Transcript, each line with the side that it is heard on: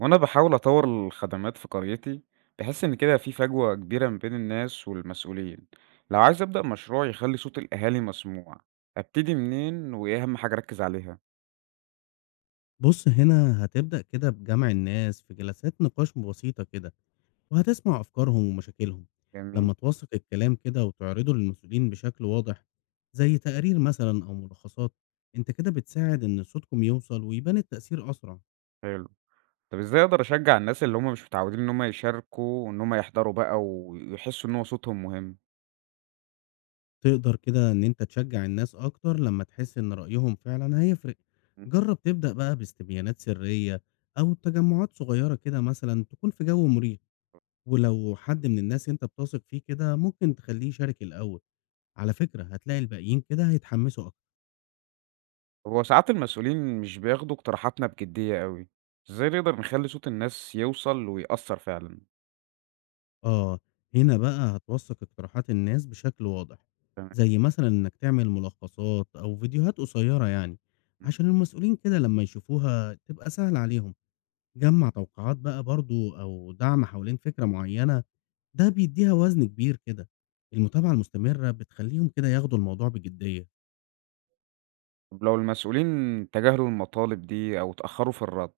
right: وأنا بحاول أطور الخدمات في قريتي، بحس إن كده في فجوة كبيرة ما بين الناس والمسؤولين. لو عايز أبدأ مشروع يخلي صوت الأهالي مسموع، أبتدي منين وإيه أهم حاجة أركز عليها؟
left: بُص، هنا هتبدأ كده بجمع الناس في جلسات نقاش بسيطة كده، وهتسمع أفكارهم ومشاكلهم.
right: جميل.
left: لمّا توثق الكلام كده وتعرضه للمسؤولين بشكل واضح، زي تقارير مثلًا أو ملخصات، أنت كده بتساعد إن صوتكم يوصل ويبان التأثير أسرع.
right: حلو. طب إزاي أقدر أشجع الناس اللي هم مش متعودين إن هم يشاركوا وإن هم يحضروا بقى ويحسوا إن هو صوتهم مهم؟
left: تقدر كده إن أنت تشجع الناس أكتر لمّا تحس إن رأيهم فعلًا هيفرق.
right: مم.
left: جرب تبدأ بقى باستبيانات سرية أو تجمعات صغيرة كده مثلًا تكون في جو مريح، ولو حد من الناس أنت بتثق فيه كده ممكن تخليه يشارك الأول. على فكرة هتلاقي الباقيين كده هيتحمسوا أكتر.
right: هو ساعات المسؤولين مش بياخدوا اقتراحاتنا بجدية قوي. إزاي نقدر نخلي صوت الناس يوصل ويأثر فعلا؟
left: آه، هنا بقى هتوثق اقتراحات الناس بشكل واضح،
right: تمام.
left: زي مثلا إنك تعمل ملخصات أو فيديوهات قصيرة يعني عشان المسؤولين كده لما يشوفوها تبقى سهل عليهم. جمع توقعات بقى برضو أو دعم حوالين فكرة معينة ده بيديها وزن كبير كده. المتابعة المستمرة بتخليهم كده ياخدوا الموضوع بجدية.
right: طب لو المسؤولين تجاهلوا المطالب دي أو اتأخروا في الرد،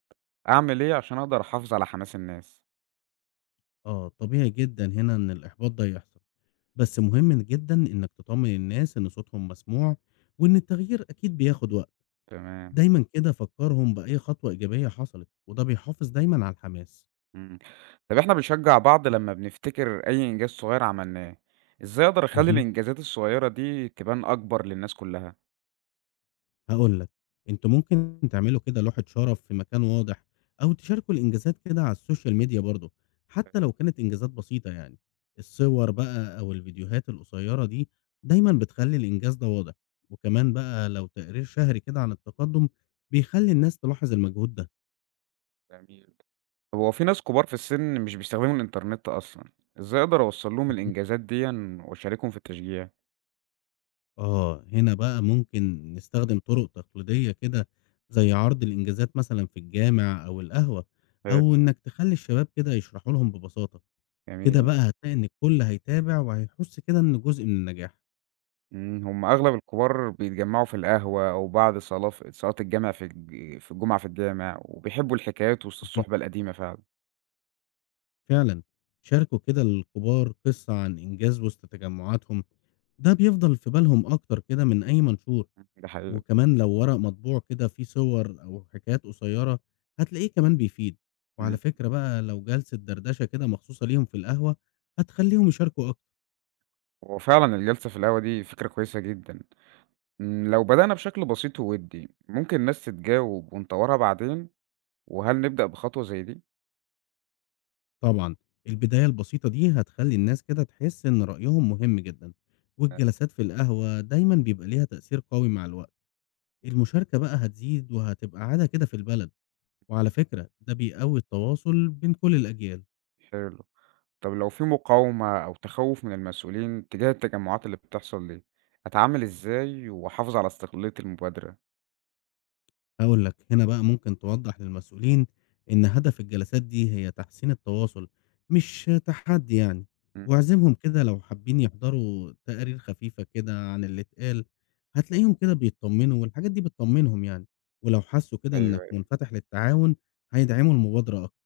right: أعمل إيه عشان أقدر أحافظ على حماس الناس؟
left: آه، طبيعي جدا هنا إن الإحباط ده يحصل، بس مهم جدًا إنك تطمن الناس إن صوتهم مسموع، وإن التغيير أكيد بياخد وقت،
right: تمام.
left: دايمًا كده فكّرهم بأي خطوة إيجابية حصلت، وده بيحافظ دايمًا على الحماس.
right: إمم. طب إحنا بنشجع بعض لما بنفتكر أي إنجاز صغير عملناه، إزاي أقدر أخلي
left: اهم.
right: الإنجازات الصغيرة دي تبان أكبر للناس كلها؟
left: هاقول لك، أنتم ممكن تعملوا كده لوحة شرف في مكان واضح، أو تشاركوا الإنجازات كده على السوشيال ميديا برضه، حتى
right: حلو.
left: لو كانت إنجازات بسيطة يعني.
right: إمم.
left: الصور بقى أو الفيديوهات القصيرة دي دايمًا بتخلّي الإنجاز ده واضح، وكمان بقى لو تقرير شهري كده عن التقدم بيخلّي الناس تلاحظ المجهود.
right: جميل. طب هو في ناس كبار في السن مش بيستخدموا الإنترنت أصلًا، إزاي أقدر أوصّل لهم
left: ده.
right: الإنجازات ديًا وأشاركهم في التشجيع؟
left: آه، هنا بقى ممكن نستخدم طرق تقليدية كده زي عرض الإنجازات مثلا في الجامع أو القهوة،
right: حلو.
left: أو إنك تخلي الشباب كده يشرحوا لهم ببساطة. كده
right: جميل.
left: بقى هتلاقي إن الكل هيتابع وهيحس كده إنه جزء من النجاح.
right: هم أغلب الكبار بيتجمّعوا في القهوة أو بعد صلاة الجامع في الجمعة في الجامع، وبيحبّوا الحكايات وسط الصُحبة القديمة فعلًا.
left: فعلا، شاركوا كده الكبار قصة عن إنجاز وسط تجمعاتهم، ده بيفضل في بالهم أكتر كده من أي منشور.
right: ده حقيقي.
left: وكمان لو ورق مطبوع كده فيه صور أو حكايات قصيرة هتلاقيه كمان بيفيد. وعلى
right: إمم،
left: فكرة بقى لو جلسة دردشة كده مخصوصة ليهم في القهوة هتخليهم يشاركوا أكتر.
right: هو فعلًا الجلسة في القهوة دي فكرة كويسة جدًا. لو بدأنا بشكل بسيط وودي ممكن الناس تتجاوب ونطوّرها بعدين، وهل نبدأ بخطوة زي دي؟
left: طبعا، البداية البسيطة دي هتخلي الناس كده تحس إن رأيهم مهم جدا،
right: آآ،
left: والجلسات في القهوة دايما بيبقى ليها تأثير قوي مع الوقت. المشاركة بقى هتزيد وهتبقى عادة كده في البلد، وعلى فكرة ده بيقوي التواصل بين كل الأجيال.
right: حلو. طَب لو في مقاومة أو تخوّف من المسؤولين تجاه التجمعات اللي بتحصل دي، أتعامل إزاي وأحافظ على استقلالية المبادرة؟
left: هاقول لك، هنا بقى ممكن توضّح للمسؤولين إن هدف الجلسات دي هي تحسين التواصل، مش تحدّي يعني،
right: إمم،
left: واعزمهم كده لو حابين يحضروا تقارير خفيفة كده عن اللي اتقال، هتلاقيهم كده بيتطمنوا والحاجات دي بتطمنهم يعني، ولو حسّوا كده إنك
right: أيوه.
left: منفتح للتعاون هيدعموا المبادرة أكتر.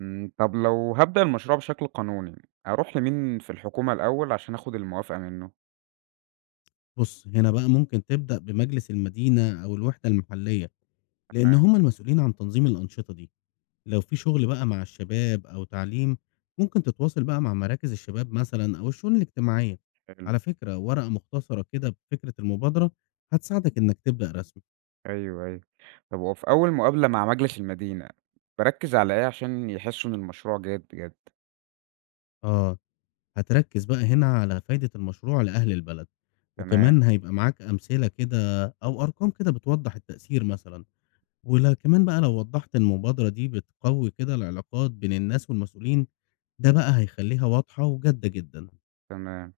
right: طب لو هابدأ المشروع بشكل قانوني، أروح لمين في الحكومة الأول عشان آخد الموافقة منه؟
left: بُص، هنا بقى ممكن تبدأ بمجلس المدينة أو الوحدة المحلية، لإن
right: تمام.
left: هم المسؤولين عن تنظيم الأنشطة دي. لو في شغل بقى مع الشباب أو تعليم ممكن تتواصل بقى مع مراكز الشباب مثلا أو الشؤون الاجتماعية.
right: حلو.
left: على فكرة ورقة مختصرة كده بفكرة المبادرة هتساعدك إنك تبدأ رسمي.
right: أيوه، أيوه. طب وفي أول مقابلة مع مجلس المدينة، باركّز على إيه عشان يحسّوا إن المشروع جاد بجد؟
left: آه، هتركز بقى هنا على فايدة المشروع لأهل البلد،
right: تمام.
left: وكمان هيبقى معاك أمثلة كده أو أرقام كده بتوضح التأثير مثلا، ولا كمان بقى لو وضحت المبادرة دي بتقوي كده العلاقات بين الناس والمسؤولين، ده بقى هيخليها واضحة وجادة جدا.
right: تمام.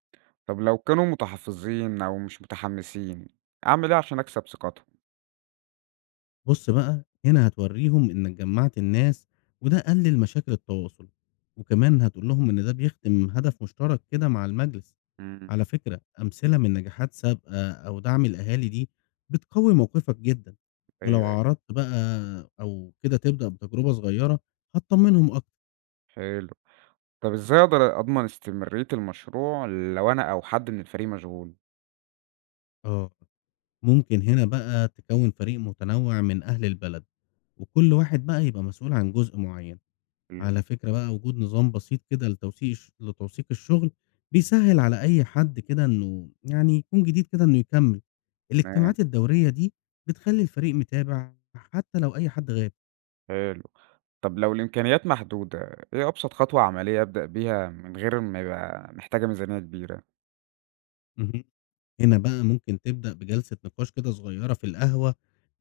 right: طب لو كانوا متحفظين أو مش متحمسين، أعمل إيه عشان أكسب ثقتهم؟
left: بُص بقى، هنا هتورّيهم إنك جمّعت الناس وده قلِّل مشاكل التواصل، وكمان هتقول لهم إن ده بيخدم هدف مشترك كده مع المجلس.
right: إمم،
left: على فكرة أمثلة من نجاحات سابقة أو دعم الأهالي دي بتقوي موقفك جدًا،
right: أيوه،
left: ولو
right: أيوه،
left: عرضت بقى أو كده تبدأ بتجربة صغيرة هتطمنهم أكتر.
right: حلو. طب إزاي أقدر أضمن استمرارية المشروع لو أنا أو حد من الفريق مشغول؟
left: آه. ممكن هنا بقى تكوّن فريق متنوع من أهل البلد، وكل واحد بقى يبقى مسؤول عن جزء معيّن.
right: حلو.
left: على فكرة بقى وجود نظام بسيط كده لتوثيق الشغل بيسهل على أي حد كده إنه يعني يكون جديد كده إنه يكمل.
right: تمام.
left: الاجتماعات الدورية دي بتخلي الفريق متابع حتى لو أي حد غاب.
right: حلو. طب لو الإمكانيات محدودة، إيه أبسط خطوة عملية أبدأ بيها من غير ما يبقى محتاجة ميزانية كبيرة؟
left: مهم. هنا بقى ممكن تبدأ بجلسة نقاش كده صغيرة في القهوة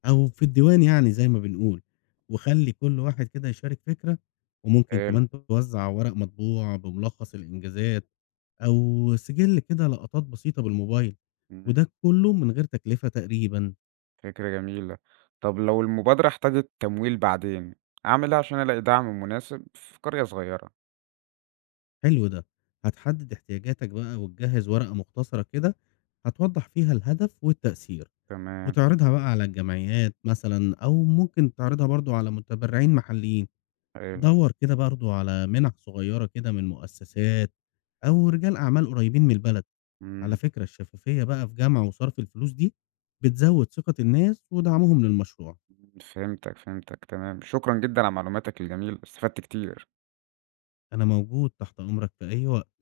left: أو في الديوان يعني زي ما بنقول، وخلي كل واحد كده يشارك فكرة، وممكن
right: حلو.
left: كمان توزع ورق مطبوع بملخص الإنجازات أو سجِلّ كده لقطات بسيطة بالموبايل،
right: إمم،
left: وده كلّه من غير تكلفة تقريبًا.
right: فكرة جميلة. طب لو المبادرة احتاجت تمويل بعدين، أعمل إيه عشان ألاقي دعم مناسب في قرية صغيرة؟
left: حلو ده، هتحدد احتياجاتك بقى وتجهّز ورقة مختصرة كده هتوضّح فيها الهدف والتأثير،
right: تمام.
left: وتعرضها بقى على الجمعيات مثلًا أو ممكن تعرضها برضه على متبرعين محليين،
right: حلو.
left: دَوّر كده برضه على مِنَح صغيّرة كده من مؤسسات أو رجال أعمال قريّبين من البلد، على
right: إمم،
left: فكرة الشفافية بقى في جمع وصرف الفلوس دي بتزوّد ثقة الناس ودعمهم للمشروع.
right: فهمتك، فهمتك، تمام. شكرًا جدًا على معلوماتك الجميلة، استفدت كتير.
left: أنا موجود تحت أمرك في أي وقت.